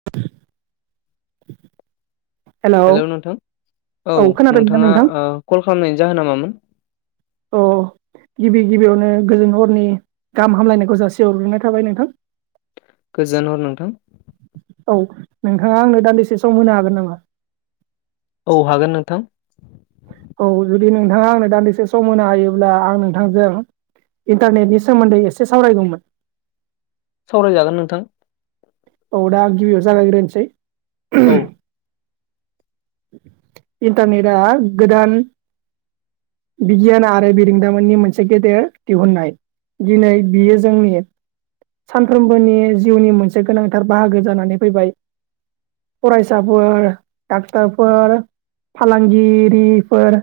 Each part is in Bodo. [unintelligible] हेलौ नोंथां औ खोनादोंना नोंथाङा नोंथां कल खालामनायनि जाहोना मामोन? अ गिबि गिबियावनो गोजोन हरनि गाहाम हामलायनायखौ जासे हरग्रोनाय थाबाय नोंथां। [inaudible] गोजोन हर नोंथां। औ नोंथाङा आंनो दालिसे सम होनो हागोन नामा। औ हागोन नोंथां। औ जुदि नोंथाङा आंनो दान्दिसे सम होनो हायोब्ला आं नोंथांजों इन्टारनेटनि सोमोन्दै एसे सावरायगौमोन। सावरायजागोन नोंथां। औ दा गिबियाव जागायग्रोनोसै। औ इन्टारनेटा गोदान बिगियान आरो बिरंदामोननि मोनसे गेदेर दिहुननाय। दिनै बियो जोंनि सानफ्रोमबोनि जिउनि मोनसे गोनांथार बाहागो जानानै फैबाय। फरायसाफोर फोर फालांगिरिफोर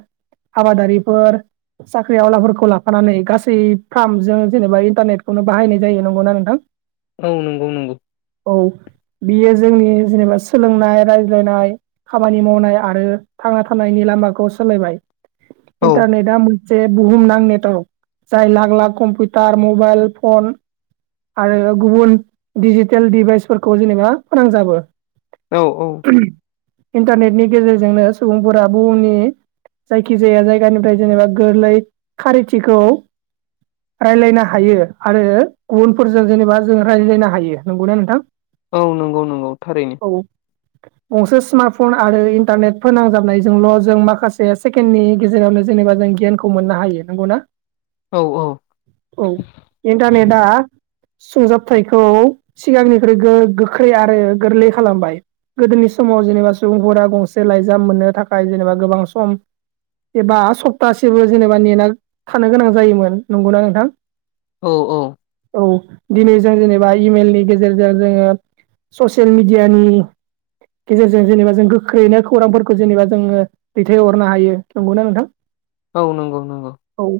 आबादारिफोर साख्रि आवलाफोरखौ लाफानानै गासै फार्मजों जेनेबा इन्टारनेटखौनो बाहायनाय जायो नंगौना नोंथां? [inaudible] औ नंगौ नंगौ औ बियो जोंनि जेनेबा सोलोंनाय रायज्लायनाय खामानि मावनाय आरो थांना थानायनि लामाखौ सोलायबाय औ इन्टारनेटआ जे बुहुमनां नेटर्क जाय लाख लाख कम्पिउटार मबाइल फन आरो गुबुन डिजिटेल डिभाइसफोरखौ जेनेबा फोनांजाबो औ औ [unintelligible] इन्टारनेटनि गेजेरजोंनो सुबुंफोरा बुहुमनि जायखिजाया जायगानिफ्राय जेनेबा गोरलै खारिथिखौ रायज्लायनो हायो आरो गुबुनफोरजों जेनेबा जों रायज्लायनो हायो नंगौना नोंथां? औ नंगौ नंगौ थारैनो। औ गंसे स्मार्ट फन आरो इन्टारनेट फोनांजाबनायजोंल' जों माखासे सेकेण्डनि गेजेरावनो जेनेबा जों गियानखौ खौ मोननो हायो नंगौ ना? औ-औ औ इन्टारनेटा सुंजाबथायखौ सिगांनिख्रुइ गो-गोख्रै आरो गोरलै खालामबाय गोदोनि सु समाव जेनेबा सुबुंफोरा गंसे लाइजाम मोननो थाखाय जेनेबा गोबां सम एबा सप्तासेबो जेनेबा नेना थानो गोनां जायोमोन नंगौना नोंथां? औ औ औ दिनै जों जेनेबा इमेलनि गेजेरजों जोङो ससेयेल मिडियानि गेजेरजों जेनेबा जों गोख्रैनो खौरांफोरखौ जेनेबा जोङो दैथायहरनो हायो नंगौना नोंथां? औ नंगौ नंगौ औ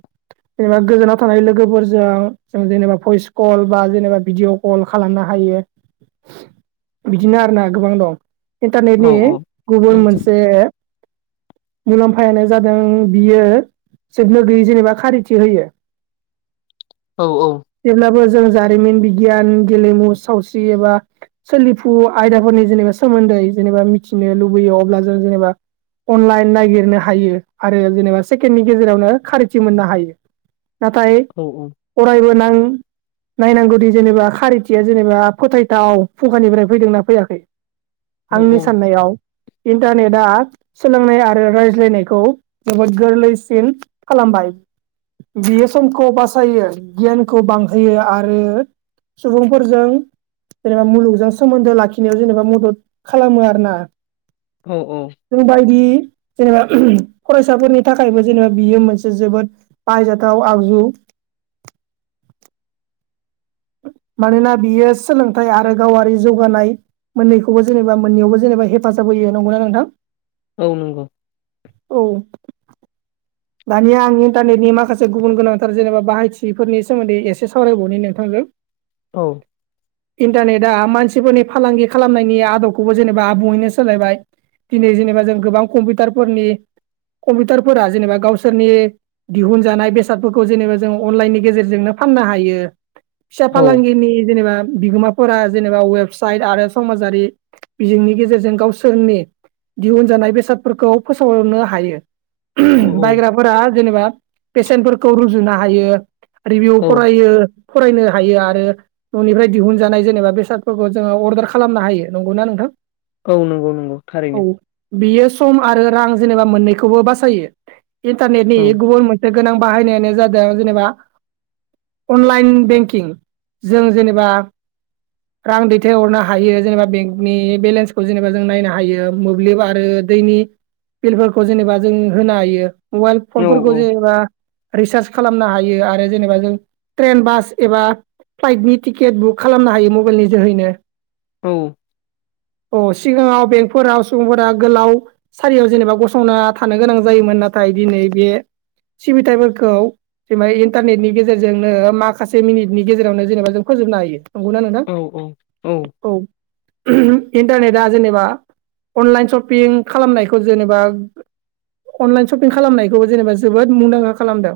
जेनेबा गोजानाव थानाय लोगोफोरजों जों जेनेबा भइस कल बा जेनेबा भिडिअ' कल खालामनो हायो। बिदिनो आरोना गोबां दं औ इन्टारनेटनि औ गुबुन मोनसे मुलाम्फायानो जादों बियो जोबनो गैयै जेनेबा खारिथि होयो [inaudible] औ औ जेब्लाबो जों जारिमिन बिगियान गेलेमु सावस्रि एबा सोलिफु आयदाफोरनि जेनेबा सोमोन्दै जेनेबा मिथिनो लुबैयो अब्ला जों जेनेबा अनलाइन नायगिरनो हायो आरो जेनेबा सेकेण्डनि गेजेरावनो खारिथि मोननो हायो नाथाय औ औ फरायबो नां नायनांगौदि जेनेबा खारिथिया जेनेबा फोथायथाव फुंखानिफ्राय फैदोंना फैयाखै? औ आंनि साननायाव इन्टारनेटआ सोलोंनाय आरो रायज्लायनायखौ जोबोद गोरलैसिन खालामबाय बियो समखौ बासायो गियानखौ बांहोयो आरो सुबुंफोरजों जेनेबा मुलुगजों सोमोन्दो लाखिनायाव जेनेबा मु दद खालामो आरोना औ औ जोंबायदि जेनेबा [unintelligible] फरायसाफोरनि थाखायबो जेनेबा बियो मोनसे जोबोद बाहायजाथाव आगजु मानोना बियो सोलोंथाइ आरो गावारि जौगानाय मोननैखौबो जेनेबा मोननैयावबो जेनेबा हेफाजाब होयो नंगौना नोंथां? औ नोंगौ औ दानिया आं इन्टारनेटनि माखासे गुबुन गोनांथार जेनेबा बाहायथिफोरनि सोमोन्दै एसे सावरायबावनि नोंथांजों [inaudible] औ इन्टारनेटआ मानसिफोरनि फालांगि खालामनायनि आदबखौबो जेनेबा आबुङैनो सोलायबाय। दिनै जेनेबा जों गोबां कम्पिटारफोरनि कम्पिटारफोरा जेनेबा गावसोरनि दिहुनजानाय बेसादफोरखौ जेनेबा जों अनलाइननि गेजेरजोंनो फाननो हायो। फिसा फालांगिनि जेनेबा बिगोमा फोरा जेनेबा वेबसाइट आरो समाजारि बिजोंनि गेजेरजों गावसोरनि दिहुनजानाय बेसादफोरखौ फोसावनो हायो [unintelligible] औ बायग्राफोरा जेनेबा बेसेन्टफोरखौ रुजुनो हायो रिभिउ औ फरायो फरायनो हायो आरो ननिफ्राय दिहुनजानाय जेनेबा बेसादफोरखौ जोङो अर्दार खालामनो हायो नंगौना नोंथां? औ नोंगौ नोंगौ थारैनो। औ बियो सम आरो रां जेनेबा मोननैखौबो बासायो। इन्टारनेटनि औ गुबुन मोनसे गोनां बाहायनायानो जादों जेनेबा अनलाइन बेंकिं जों जेनेबा रां दैथायहरनो हायो जेनेबा बेंकनि बेलेन्सखौ जेनेबा जों नायनो हायो मोब्लिब आरो दैनि बिलफोरखौ जेनेबा जों होनो हायो मबाइल औ फनफोरखौ जेनेबा रिसार्च खालामनो हायो आरो जेनेबा जों ट्रेन बास एबा फ्लाइटनि टिकेट बुक खालामनो हायो मबाइलनि जोहैनो। औ अ सिगाङाव बेंकफोराव सुबुंफोरा गोलाव सारियाव जेनेबा गसंना थानो गोनां जायोमोन नाथाय दिनै बे सिबिथायफोरखौ जेनबा इन्टारनेटनि गेजेरजोंनो माखासे मिनिटनि गेजेरावनो जेनेबा जों फोजोबनो हायो। नंगौना नोंथां औ औ। इन्टारनेटआ जेनेबा अनलाइन सपिं खालामनायखौ जेनेबा अनलाइन सपिं खालामनायखौबो जेनेबा जोबोद मुंदांखा खालामदो।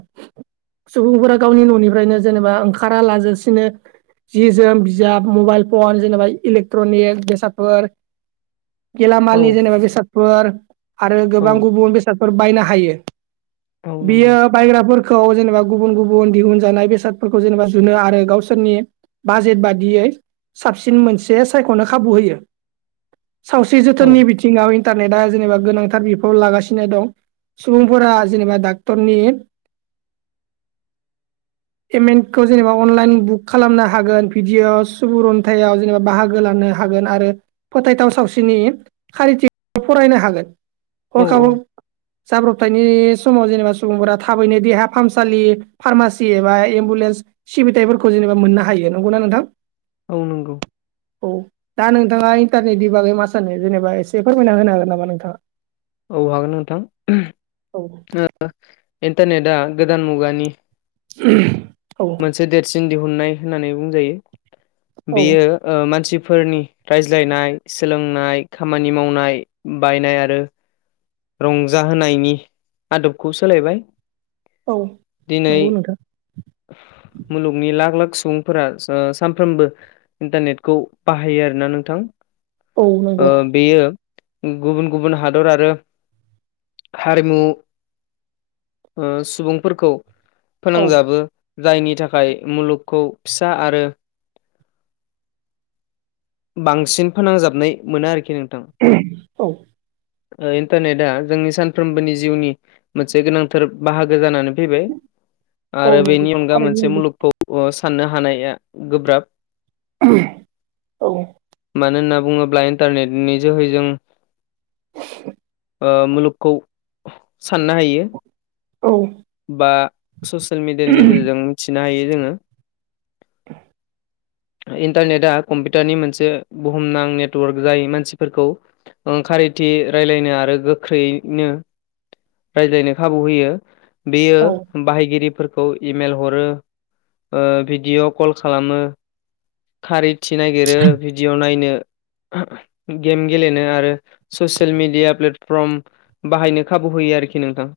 सुबुंफोरा गावनि न'निफ्रायनो जेनेबा ओंखारा लाजासिनो जि जोम बिजाब मबाइल फन जेनेबा इलेकट्रनिक बेसाद फोर औ गेलामालनि जेनेबा बेसादफोर आरो औ गोबां गुबुन बेस सादफोर बायनो हायो औ नंगौ बियो बायग्राफोर खौ जेनेबा गुबुन गुबुन दिहुनजानाय बेसादफोरखौ जेनेबा जुनो आरो गावसोरनि बाजेट बादियै साबसिन मोनसे सायखनो खाबु होयो। सावस्रि औ जोथोननि बिथिङाव इन्टारनेटआ जेनेबा गोनांथार बिफाव लागासिनो दं। सुबुंफोरा जेनेबा डाक्टरनि [inaudible] पेमेन्टखौ जेनेबा अनलाइन बुक खालामनो हागोन भिडिअ सुबुरुन्थायाव जेनेबा बाहागो लानो हागोन आरो फोथायथाव सावस्रिनि खारिथि फरायनो हागोन औ हरखाब औ जाब्रबथायनि समाव जेनेबा सुबुंफोरा थाबैनो देहा फाहामसालि फार्मासि एबा एम्बुलेन्स सिबिथायफोरखौ जेनेबा मोननो हायो नंगौना नोंथां? औ नंगौ। औ दा नोंथाङा इन्टारनेटनि बागै मा सानो जेनेबा एसे फोरमायना होनो हागोन नामा नोंथाङा? औ हागोन नोंथां ओ इन्टारनेटआ गोदान मुगानि औ से देरसिन दिहुननाय होननानै बुंजायो औ बेयो ओ मानसिफोरनि रायज्लायनाय सोलोंनाय खामानि मावनाय बायनाय आरो रंजाहोनायनि आदबखौ सोलायबाय। औ दिनै नंगौ नोंथां। मुलुगनि लाख लाख सुबुंफोरा सा सामफ्रोमबो इन्टारनेटखौ बाहायो आरो ना नोंथां औ नंगौ ओ बेयो उम गुबुन गुबुन हादर आरो हारिमु ओ सुबुंफोरखौ औ फोनांजाबो जायनि थाखाय मुलुगखौ फिसा आरो बांसिन फोनांजाबनाय मोनो आरोखि नोंथां। [unintelligible] ओ इन्टारनेटआ जोंनि सानफ्रोमबोनि जिउनि। मोनसे गोनांथार बाहागो जानानै फैबाय औ आरो नंगौ बेनि अनगा थारैनो मोनसे नंगौ मुलुगखौ अ साननो हानाया गोब्राब औ। मानो होनना बुङोब्ला इन्टारनेट नि जोहै जों [inaudible] ओ मुलुगखौ साननो हायो। औ। बा ससियेल मिडियानि गेजेरजों मिथिनो हायो जोङो। [inaudible] इन्टारनेटआ कम्पिउटारनि मोनसे बुहुमनां नेटवर्क जाय मानसिफोरखौ ओ खारिथि रायज्लायनो आरो गोख्रैयै नो रायज्लायनो खाबु होयो बेयो औ बाहायगिरिफोर औ इमेल हरो ओ भिडिअ' कल खालामो। खारिथि नागिरो भिडिअ नायनो गेम गेलेनो आरो ससियेल मिडिया प्लेटफ्रर्म बाहायनो खाबु होयो आरोखि नोंथां।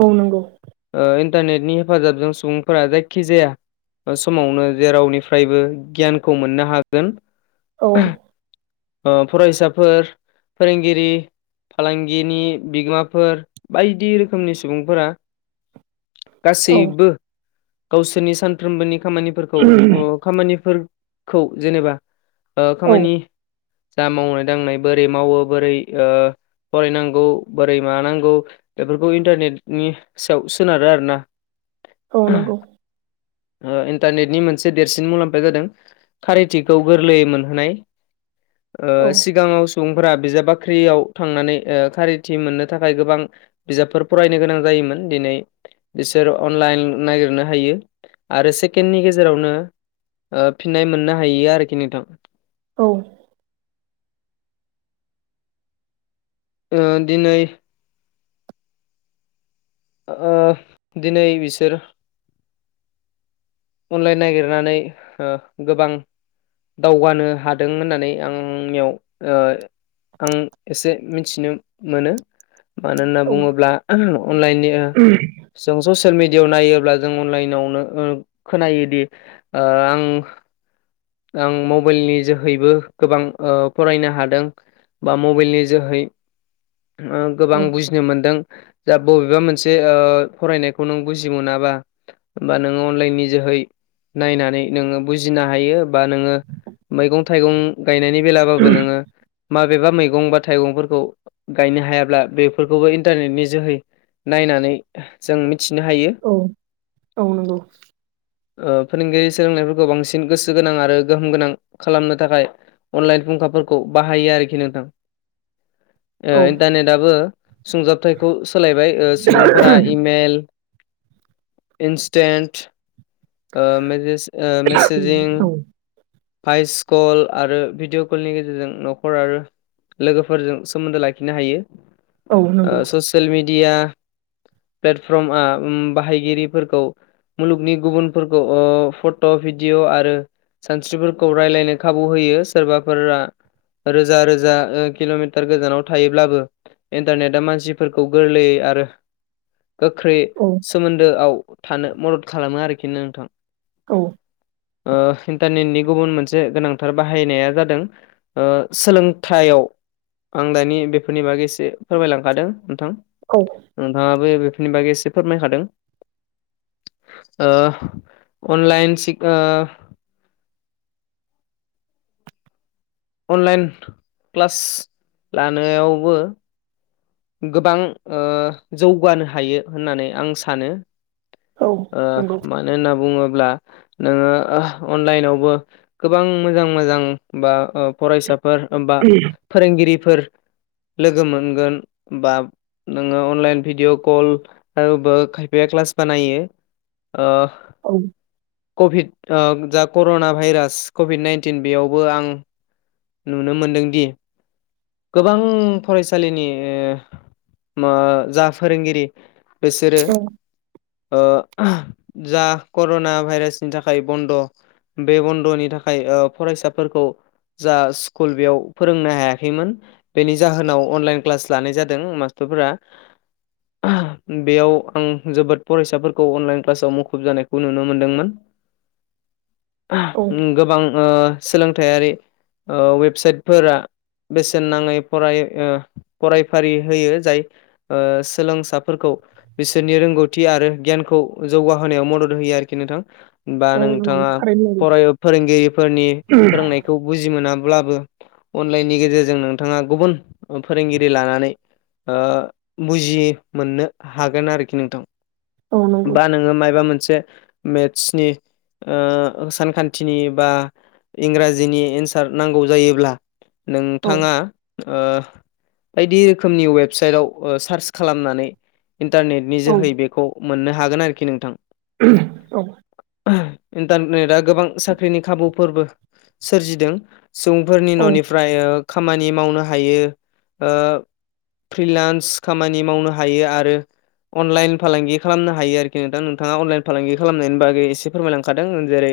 औ नंगौ। ओ इन्टारनेटनि हेफाजाबजों सुबुंफोरा जायखि जाया। ओ समावनो जेरावनिफ्रायबो गियानखौ मोननो हागोन। औ। ओ फरायसाफोर फोरोंगिरि फालांगिनि बिगोमाफोर बायदि रोखोमनि सुबुंफोरा [inaudible] गासैबो गावसोरनि सानफ्रोमबोनि खामानिफोरखौ ओ खामानिफोर खौ जेनेबा ओ औ खामानि दा मावनाय दांनाय बोरै मावो बोरै ओ फरायनांगौ बोरै मानांगौ बेफोरखौ इन्टारनेटनि सायाव सोनारो आरो ना। औ नंगौ। ओ इन्टारनेटनि मोनसे देरसिन मुलाम्फाया जादों खारिथिखौ गोरलैयै मोनहोनाय। ओ औ सिगाङाव सुबुंफोरा बिजाब बाख्रियाव थांनानै ओ खारिथि मोननो थाखाय गोबां बिजाबफोर फरायनो गोनां जायोमोन दिनै बिसोर अनलाइन नागिरनो हायो आरो। सेकेणडनि गेजेराव नो ओ फिननाय मोननो हायोयो आरोखि नोंथां। औ। ओ दिनै। ओ दिनै बिसोर अनलाइन नागिरनानै ओ गोबां दावगानो हादों होननानै आं नियाव ओ आं एसे मिथिनो मोनो। मानो होनना बुङोब्ला अनलाइननि जों ससियेल मिडियाआव नायोब्ला जों अनलाइनाव नो ओ खोनायोदि ओ आं आं मबाइलनि जोहैबो गोबां ओ फरायनो हादों। बा मबाइलनि जोहै औ गोबां बुजि नो मोनदों जा बबेबा मोनसे ओ फरायनायखौ नों बुजि मोनाबा होमबा नोङो अनलाइनि जोहै नायनानै नोङो बुजिनो हायो। बा नोङो मैगं थाइगं गायनायनि बेलाबाबो नोङो माबेबा मैगं बा थाइगंफोरखौ गायनो हायाब्ला बेफोरखौबो इन्टारनेटनि जोहै नायनानै जों मिथिनो हायो। औ औ नंगौ। फोरोंगिरि सोलोंनायफोरखौ बांसिन गोसो गोनां आरो गोहोम गोनां खालामनो थाखाय अनलाइन फुंखाफोरखौ बाहायो आरोखि नोंथां। [inaudible] इन्टारनेटआबो सुंजाबथायखौ सोलायबाय सुबुंफोरा इमेल इन्सटेन्ट ओ मेजेस ओ औ नंगौ औ मेसेेजिं भइस कल आरो भिडिअ' कलनि गेजेरजों न'खर आरो लोगोफोरजों सोमोन्दो लाखिनो हायो। ओ ससियेल मिडिया प्लेटफर्म बाहायगिरिफोरखौ मुलुगनि गुबुनफोरखौ फट' भिडिअ आरो सानस्रिफोरखौ रायलायनो खाबु होयो सोरबाफोरा रोजा रोजा किल'मिटार गोजानाव थायोब्लाबो इन्टारनेटा मानसिफोरखौ गोरलैयै आरो गोख्रै सोमोन्दोआव थानो मदद खालामो आरोखि नोंथां। औ। ओ इन्टारनेटनि गुबुन मोनसे गोनांथार बाहायनाया जादों सोलोंथाइयाव आं दानि बेफोरनि बागै एसे फोरमायलांखादों नोंथां। औ नोंथाङाबो बेफोरनि बागै एसे फोरमायखादों। ओ अनलाइन सिख ओ अनलाइन क्लास लानायावबो गोबां ओ जौगानो हायो होननानै आं सानो। औ नंगौ औ मानो होनना बुङोब्ला नोङो अनलाइनावबो गोबां मोजां मोजां बा फरायसा फोर बा फोरोंगिरिफोर लोगो मोनगोन। बा नोङो अनलाइन भिडिअ कल आरोबो खायफाया क्लास बानायो। ओ औ। कभिड ओ जा कर'ना भाइरास कभिड नाइनटिन बेयावबो आं नुनो मोनदों दि गोबां फरायसालिनि मो जा फोरोंगिरि बिसोरो औ ओ जा कर'ना भाइरासनि थाखाय बन्द' बे बन्द'नि थाखाय फरायसाफोरखौ जा स्कुल बेयाव फोरोंनो हायाखैमोन। बेनि जाहोनाव अनलाइन क्लास लानाय जादों मास्टारफोरा। [inaudible] बेयाव आं जोबोद फरायसाफोरखौ अनलाइन क्लासाव मुखुब जानायखौ नुनो मोनदोंमोन। [inaudible] गोबां ओ सोलोंथायारि अवेबसाइटफोरा बेसेन नाङै फराय फरायफारि होयो जाय ओ सोलोंसाफोरखौ बिसोरनि रोंगौथि आरो गियानखौ जौगाहोनायाव मदद होयो आरोखि नोंथां। बा औ नंगौ नोंथाङा थारैनो फराय ओ फोरोंगिरिफोरनि नंगौ फोरोंनाय बुजि मोनाब्लाबो अनलाइननि गेजेरजों नोंथाङा गुबुन फोरोंगिरि लानानै ओ बुजि मोननो हागोन आरोखि नोंथां। औ नंगौ बा नोङो मायबा मोनसे मेथ्सनि ओ सानखान्थिनि बा इंराजिनि एन्सार नांगौ जायोब्ला औ नोंथाङा ओ बायदि रोखोमनि वेबसाइटाव सार्च खालामनानै इन्टारनेट नि औ जोहै बेखौ मोननो हागोन आरोखि नोंथां। [unintelligible] औ। [unintelligible] इन्टारनेटआ गोबां साख्रिनि खाबुफोरबो सोरजिदों सुबुंफोरनि औ न'निफ्राय ओ खामानि मावनो हायो ओ फ्रिलान्स खामानि मावनो हायो आरो अनलाइन फालांगि खालामनो हायो आरोखि नोंथां नोंथाङा अनलाइन फालांगि खालामनायनि बागै एसे फोरमायलांखादों जेरै